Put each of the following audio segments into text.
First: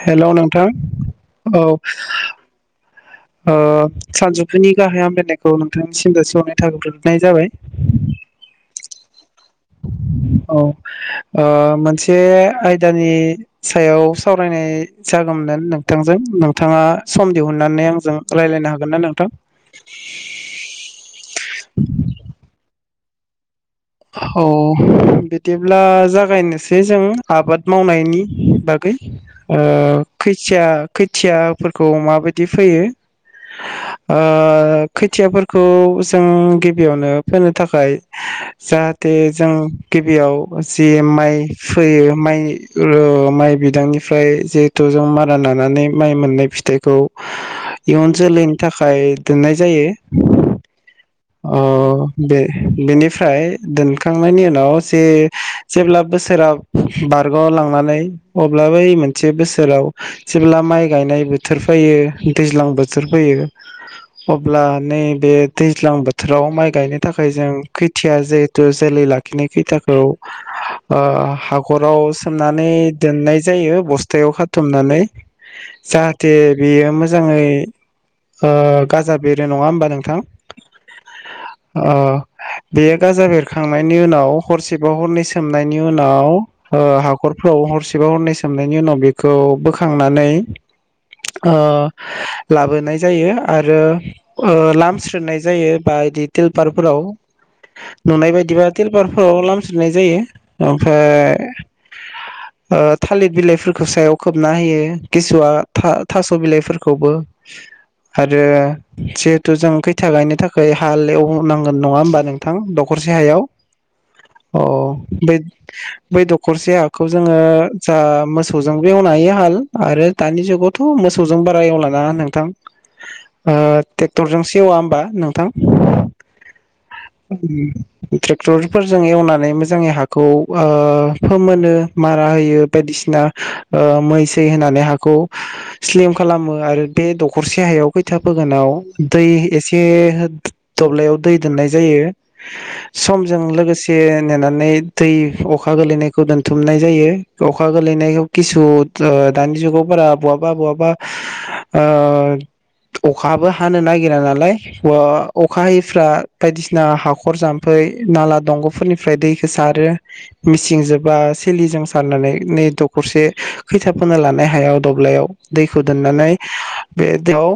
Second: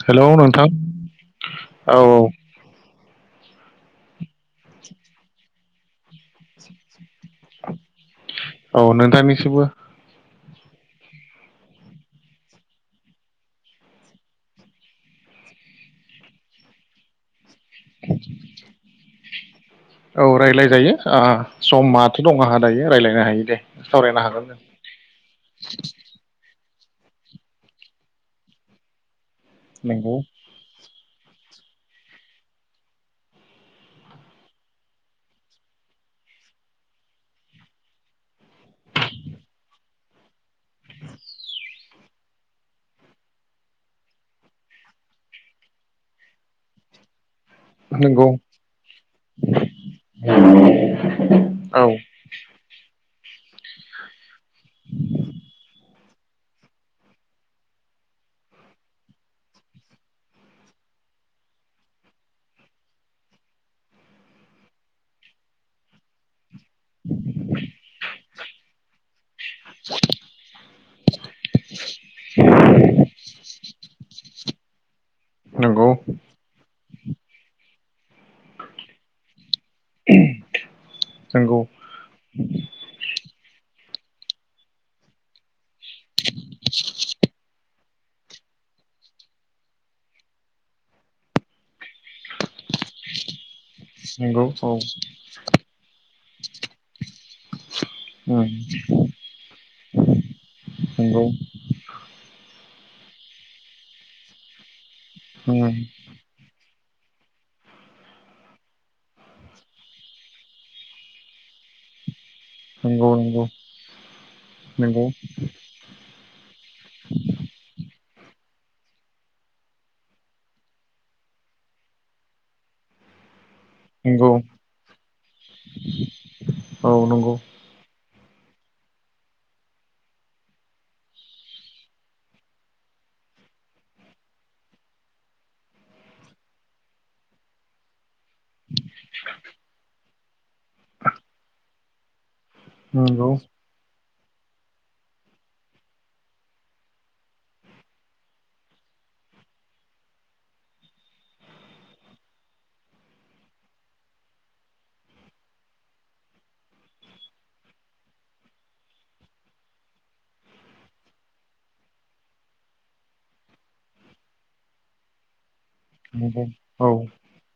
हेल नोंथां औ अ सानजु फुनि गाहाम हामलायनायखो औ नोंथां सिम जासिहरनाय थाग्रोनाय जाबाय थांनिसिमबो औ ओ मोनसे आयदानि सायाव सावरायनाय जागौमोन नोंथांजों नोंथाङा सम दिहुननानै आंजों रायज्लायनो हागोन ना नोंथां औ रायज्लायजायो ओ समाथ दं आंहा दायो रायज्लाय हायो दे सावरायनो औ हागोन नों बिदिब्ला जागायनो बे जों आबाद मावनायनि बागै ओ नंगौ खैथिया खोथियाफोरखौ माबायदि फैयो ओ खोथियाफोरखौ जों गिबियावनो फोनो थाखाय जाहाथे जों गिबियाव जि माइ फैयो माइ ओ माइ बिदांनिफ्राय जिहेथु जों मारा नानानै माइ मोननाय फिथाइखौ इयुन नंगौ जोलैनि थाखाय दोननाय जायो औ अ बे बेनिफ्राय दोनखांनायनि उनाव जे जेब्ला बोसोरा बारग लांनानै अब्लाबो मोनसे बोसोराव जेब्ला माइ गायनाय बोथोर फैयो दैज्लां बोथोर फैयो अब्ला नैबे दै ज्लां बोथोराव माइ गायनो थाखाय जों खैथिया जिहेथु जोलै लाखिनाय खैथाखौ ओ हाखराव सोमनानै दोननाय जायो बस्थायाव खाथुमनानै नंगौ जाहाथे बेयो मोजाङै ओ गाजा बेर रो नङा होनबा नोंथां नंगौ अ बेयो गाजा बेरखां थांनायनि उनाव हरसेबा हरन सोम नायनि उनाव ओ हाखरफ्राव हरसे हरसे बा हरनै सोमनायनि उनाव बेखौ बोखांनानै ओ लाबोनाय जायो आरो नंगौ औ ओ लामस्रो नाय जायो बा बिदि तिलपारफोराव नुनाय उम बायदिबा तिलपारफोराव लामस्रोनाय जायो नंगौ ओमफ्राय ओ थालिर बिलाइफोरखौ सायाव खोबना होयो किसुवा उम था थास' बिलाइफोरखौ खौबो आरो जिहेथु जों खै थिया गायनो थाखाय हाल एवनांगोन नङा होनोमबा नों थां दखरसे नंगौ नंगौ हायाव अ नंगौ बै बै दखरसे हाखौ जोङो जा मोसौजोंबो एवनो हायो हाल आरो दानि जुगावथ' मोसौजों बारा एवलानाङा नोंथां ओ नंगौ नंगौ तेक्तरजों औ होमबा नोंथां औ नंगौ [unintelligible] ट्रेक्टरफोरजों एवनानै मोजाङै हाखौ ओ फोमोनो मारा होयो बायदिसिना मै सै होनानै हाखौ स्लिम खालामो आरो बे दखरसे हायाव खैथा फोगोनाव दै एसे दब्लायाव दै दोननाय जायो उम समजों लोगोसे नेनानै दै अखा गोलैनायखौ दोनथुमनाय जायो अखा गोलैनायाव किसु दा-दानि बारा जुगाव बहाबा बहाबा ओ अखाबो हानो नागि गिरा नालाय अ-अखा हायैफ्रा बायदिसिना हाखर जाम्फै नाला दंग'फोरनिफ्राय दैखौ सारो मिसिंजोबा सिलिजों सारनानै नै दखरसे खैथा फोनो लानो हाया दब्लायाव दैखौ दोननानै बे दैयाव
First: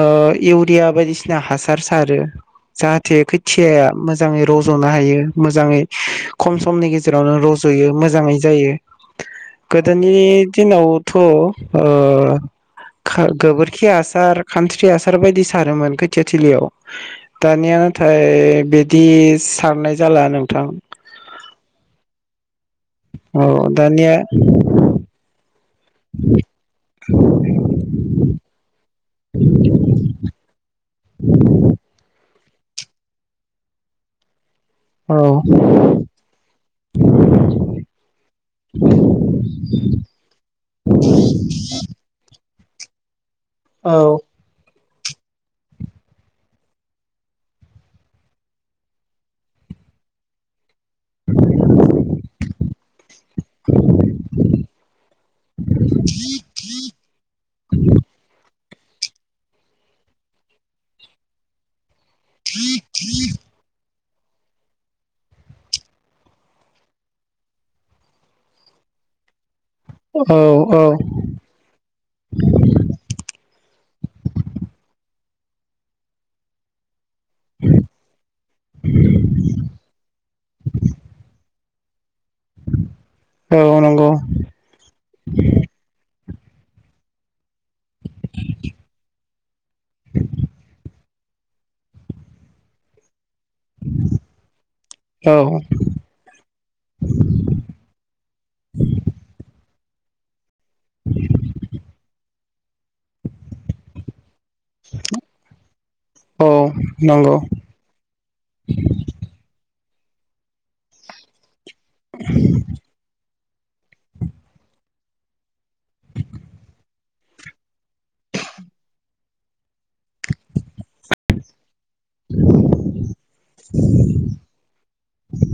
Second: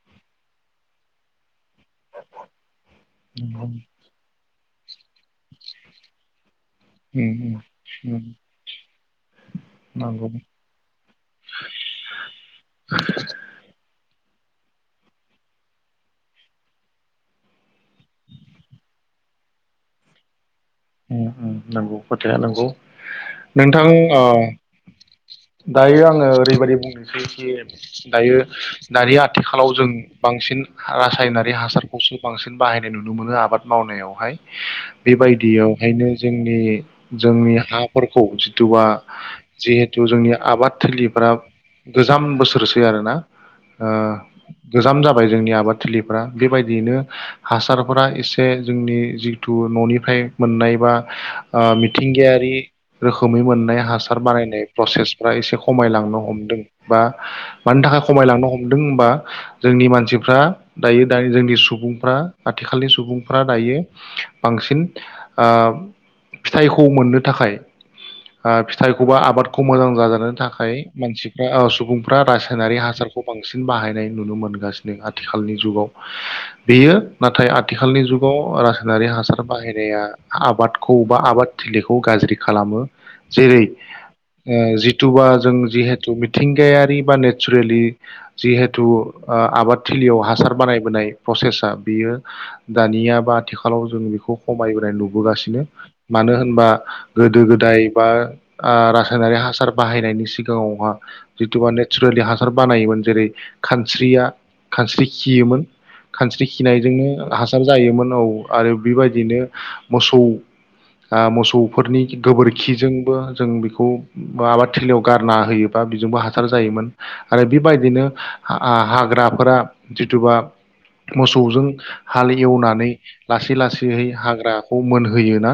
ओ एव या बायदिसिना हासा सार सारो जाहाथे खोथिया मोजां स'नो हायो मोजाङै खम समनि गेजेरावनो उम रज'यो उम मोजाङै जायो गोदोनि नंगौ दिनावथ' ओ खार गोबोरखि हासार खानस्रि हासार बायदि सारोमोन खोथियाथिलियाव दानिया नाथाय बिदि सारनाय जाला नोंथां उम उम नंगौ फोथाया नोंगौ औ दानिया दायो आङो ओरैबायदि बुंनोसै खि दायो दानि आथिखालाव जों बांसिन रासायनारि हासारखौसो बांसिन बाहायनाय नुनो मोनो आबाद मावनायावहाय औ बेबायदियाव ओखायनो जोंनि जोंनि हाफोरखौ जिथुवा जिहेथु जोंनि आबाद थोलिफोरा गोजाम बोसोरसो आरो ना औ गोजाम जाबाय जोंनि आबादथिलिफ्रा बेबायदियैनो हासारफोरा एसे जोंनि जिथु न'निफ्राय मोननाय बा ओ मिथिंगायारि रोखोमै मोननाय हासार बानायनाय प्रसेसफ्रा एसे खमायलांनो हमदों बा मानि थाखाय खमायलांनो हमदों होनबा जोंनि मानसिफ्रा दायो दानि जोंनि सुबुं फोर्रा आथिखालनि सुबुंफ्रा दायो बांसिन ओ फिथाइखौ मोननो थाखाय ओ फिथाइखौबा आबाद खौ मोजां जाजानो औ थाखाय औ मानसिफ्रा ओ सुबुंफ्रा रासायनारि हासारखौ बांसिन बाहायनाय नुनो मोनगासिनो आरो आथिखालनि जुगाव बेयो नाथाय आथिखालनि जुगाव रासायनारि हासार बाहायनाया आबादखौ बा आबाद थिलिखौ गाज्रि खालामो जेरै औ नंगौ ओ जिथुुबा जों जिहेथु मिथिंगायारि बा नेचारेलि जिहेथु ओ आबाद थिलियाव हासार बानायबोनाय प्रसेसा बियो दानिया बा आथिखालाव जों बेखौ खमायबोनाय नु औ होबोगासिनो मानो होनबा गोदो गोदाय बा‌ आ रासायनारि हासा सार बाहायनायनि सि खौहा जिथु बा नेचारेलि हासार बानायोमोन जेरै खानस्रिया खानस्रि खियोमोन खानस्रि औ खिनायजोंनो नंगौ हासार जायोमोन औ आरो बेबायदिनो मोसौ आ मोसौ फोरनि गोबोरखिजोंबो जों बेखौ आबादथिलियाव गारना होयोबा बिजोंबो हासार जायोमोन आरो बेबायदिनो हा हाग्राफोरा जिथुबा मोसौजों हाल एवनानै लासै लासैहै हाग्रा मोनहोयोना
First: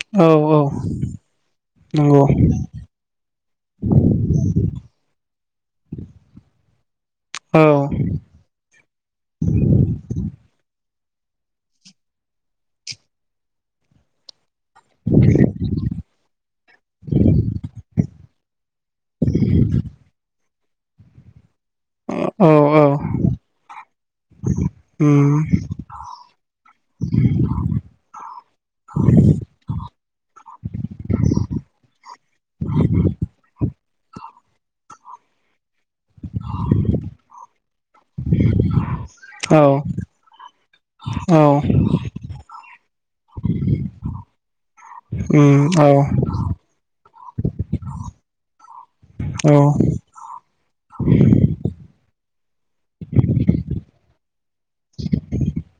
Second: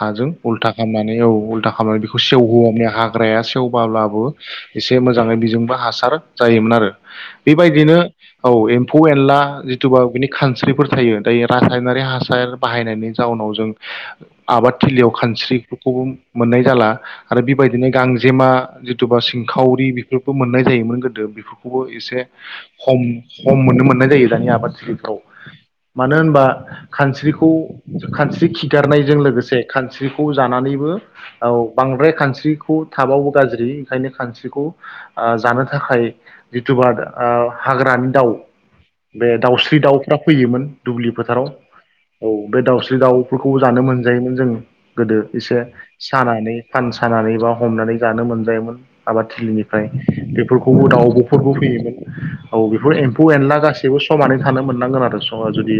हाजों औ औ उल्था खालामनानै औ उल्था खालामनानै बेखौ नंगौ सेवहोवो हाग्राया सेवबाब्लाबो एसे मोजाङै बेजोंबो हासार जायोमोन आरो औ बेबायदिनो औ एम्फौ एनला जिथुबा बिनि खानस्रि फोर थायो दायो रासायनारि हासार बाहायनायनि जाउनाव जों आबाद थिलियाव खानस्रिफोरखौबो मोननाय जाला आरो बेबायदिनो गां [unintelligible] जिथुबा सिंखावरि बेफोरबो मोननाय जायोमोन गोदो बेखौ खौबो एसे औ औ खम खम मोननो मोननाय जायो दानि आबादथिलिफ्राव उम मानो होनबा खानस्रिखौ खानस्रि खिगारनायजों लोगोसे खानस्रिखौ जानानैबो औ बांद्राय खानस्रिखौ थाबाबो गाज्रि ओंखायनो खांस्रिखौ ओ जानो थाखाय जिथुबा ओ हाग्रानि दाउ बे औ दाउस्रि दाउफ्रा फैयोमोन दुब्लि औ फोथाराव औ बे दाउस्रि दाउफोरखौबो जानो मोनजायोमोन जों गोदो एसे उम औ सानानै सानानै बा हमनानै जानो मोनजायोमोन आबाद औ थिलिनिफ्राय बेफोरखौबो दाउब' फोरबो फैयोमोन औ बेफोर एम्फौ एनला गासैबो समानै थानो मोननांगोन आरो जुदि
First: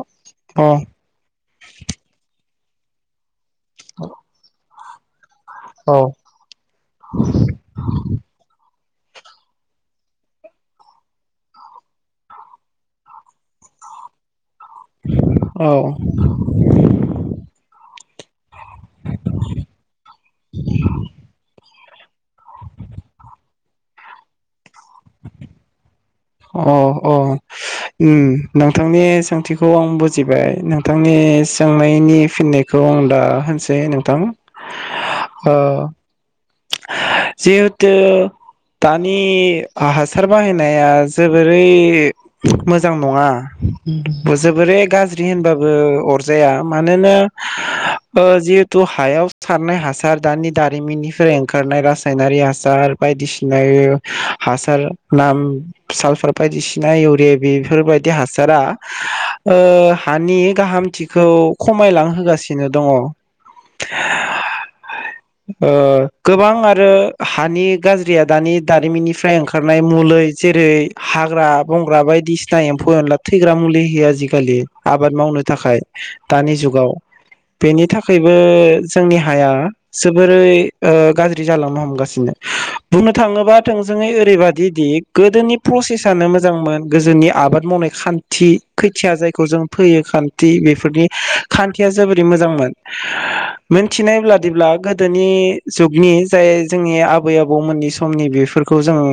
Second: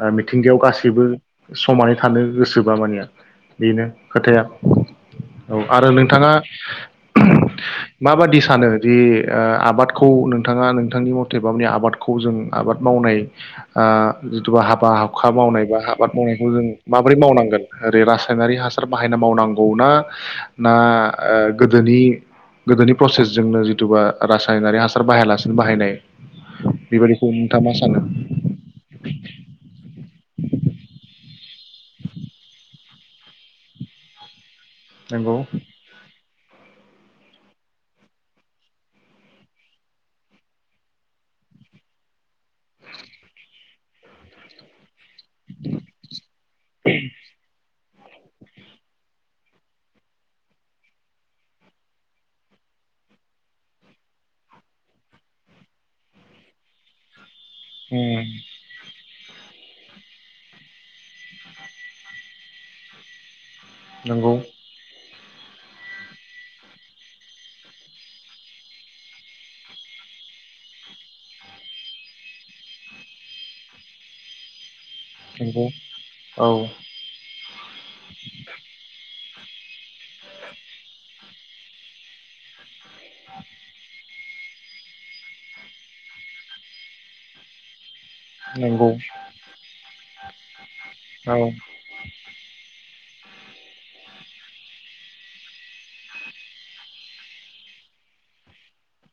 अ अ मिथिंगायाव गासै समानै थानो गोसोबा मानिया बेनो खोथाया औ आरो औ नोंथाङा माबादि सानो दि ओ आबादखौ नोंथाङा नोंथांनि मथे माने आबादखौ जों ओ आबाद मावनाय आ बा हाबा हाबखा मावनाय आबाद मावनायखौ जों माबोरै मावनांगोन रेबासायनारि ह बाहायना मावनांगौ ना गोदोनि गोदोनि प्रसेसजोंनो जिटुबा रासायनारि हासार बाहायालासिनो बाहायनाय अ अ बेबायदिखौ नोंथाङा मा सानो उम नोंथांनि सोंथिखौ आं बुजिबाय नोंथांनि सोंनायनि फिननायखौ आं दा होनसै नोंथां नोंगौ जिहेतु दानि हासार बाहायनाया जोबोरै मोजां नङा जोबोरै गाज्रि होनबाबो अरजाया मानोना ओ जिहेथु हायाव सारनाय हासार दानि दारिमिननिफ य ओंखारनाय रासायनारि हासार बायदिसिना हासार नाम सालफार बायदिसिना इउरि बेफोरबायदि उम हासारा ओ हानि गाहामथिखौ खमायलांहोगासिनो दङ नोंगौ ओ गोबां आरो हानि गाज्रिया दानि दारिमिननिफ्राय ओंखारनाय मुलै जेरै हाग्रा बंग्रा बायदिसिना एम्फौ एनला थैग्रा मुलि होयो आजिखालि आबाद मावनो नंगौ थाखाय औ दानि जुगाव बेनि थाखायबो जोंनि हाया जोबोरै गाज्रि जालांनो हमगासिनो बुंनो थाङोबा थोंजोङै ओरैबादिदि गोदोनि प्रसेस आनो मोजांमोन गोजोनि आबाद मावनाय खान्थि नंगौ खोथिया जायखौ जों फैयो खान्थि बेफोरनि औ खान्थिया जोबोरै मोजांमोन मोनथिनाय बादिब्ला गोदोनि जुगनि जाय जोंनि आ बै आबौमोननि समनि बेफोरखौ जोंनो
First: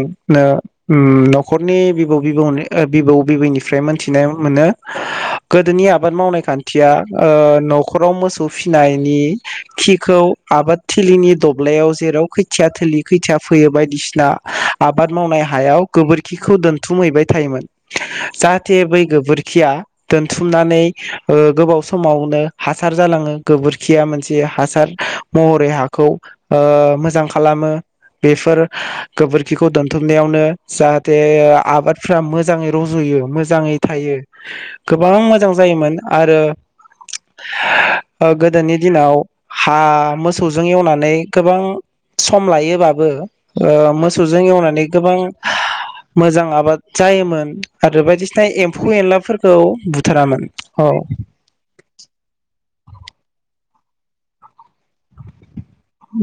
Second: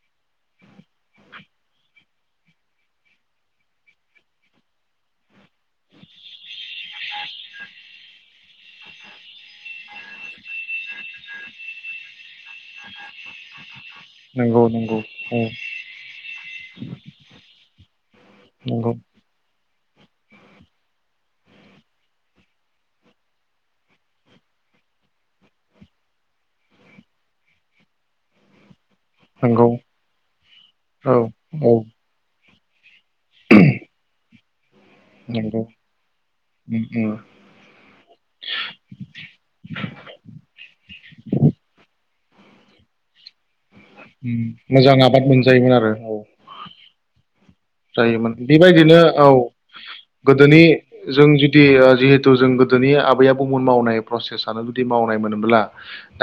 उम न'खरनि बिबौ फिसौ बिबौ बिबैनिफ्राय मोनथिनाय मोनो गोदोनि आबाद मावनाय खान्थिया ओ न'खराव मोसौ फिनायनि खिखौ आबाद थिलिनि दब्लायाव जेराव खोथिया थोलि खोथिया फैयो बाय बायदिसिना नंगौ नंगौ आबाद औ मावनाय हायाव गोबोरखिखौ दोनथुमहैबाय थायोमोन जाहाथे नंगौ बै गोबोरखिया दोनथुमनानै ओ गोबाव समावनो हासार जालाङो गोबोरखिया मोनसे हासार महरै हाखौ ओ‌ मोजां खालामो बेफोर गोबोरखिखौ नंगौ दोनथुमनायावनो जाहाथे औ औ आबादफ्रा मोजां मोजाङै रज'यो मोजाङै थायो गोबां मोजां नंगौ जायोमोन आरो उम उम ओ गोदोनि दिनाव हा मोसौजों एवनानै सम लायोबाबो ओ उम मोसौजों एवनानै मोजां गोबां आबाद मोनजायोमोन आरो औ मोजां आबाद जायोमोन आरो जायोमोन बायदिसिना एम्फौ बेबायदिनो औ एनलाफोरखौ बुथारामोन गोदोनि औ जों जुदि जिहेथु जों गोदोनि आबै आबौ उन मावनाय प्रसेसानो मावनाय मोनोब्ला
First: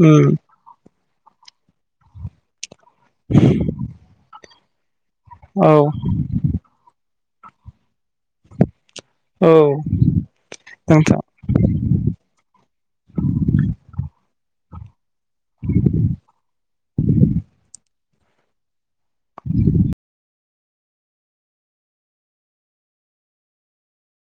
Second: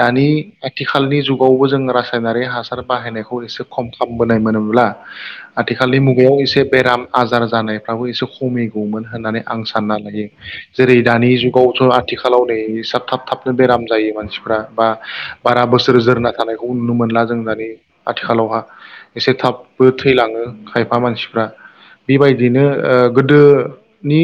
उम आथिखाल खालनि जुगावबो जों रासायनारि हासार आरो बाहायनायखौ एसे खम खालामबोनाय मोनोमो ब्ला औ बेयाव‌ एसे बेराम आजार जानायफ्राबो एसे खमै गौमोन होननानै औ आं सानना लायो जेरै नोंथां दानि जुगावथ' आथिखालाव नै जा‌ थाब थाबनो बेराम जायो मानसि फ्रा बा बारा बोसोर जोरना थानायखौ नुनो मोनला जों दानि आथिखालावहा एसे थाबबो थैलाङो खायफा मानसिफ्रा बेबायदिनो ओ गोदोनि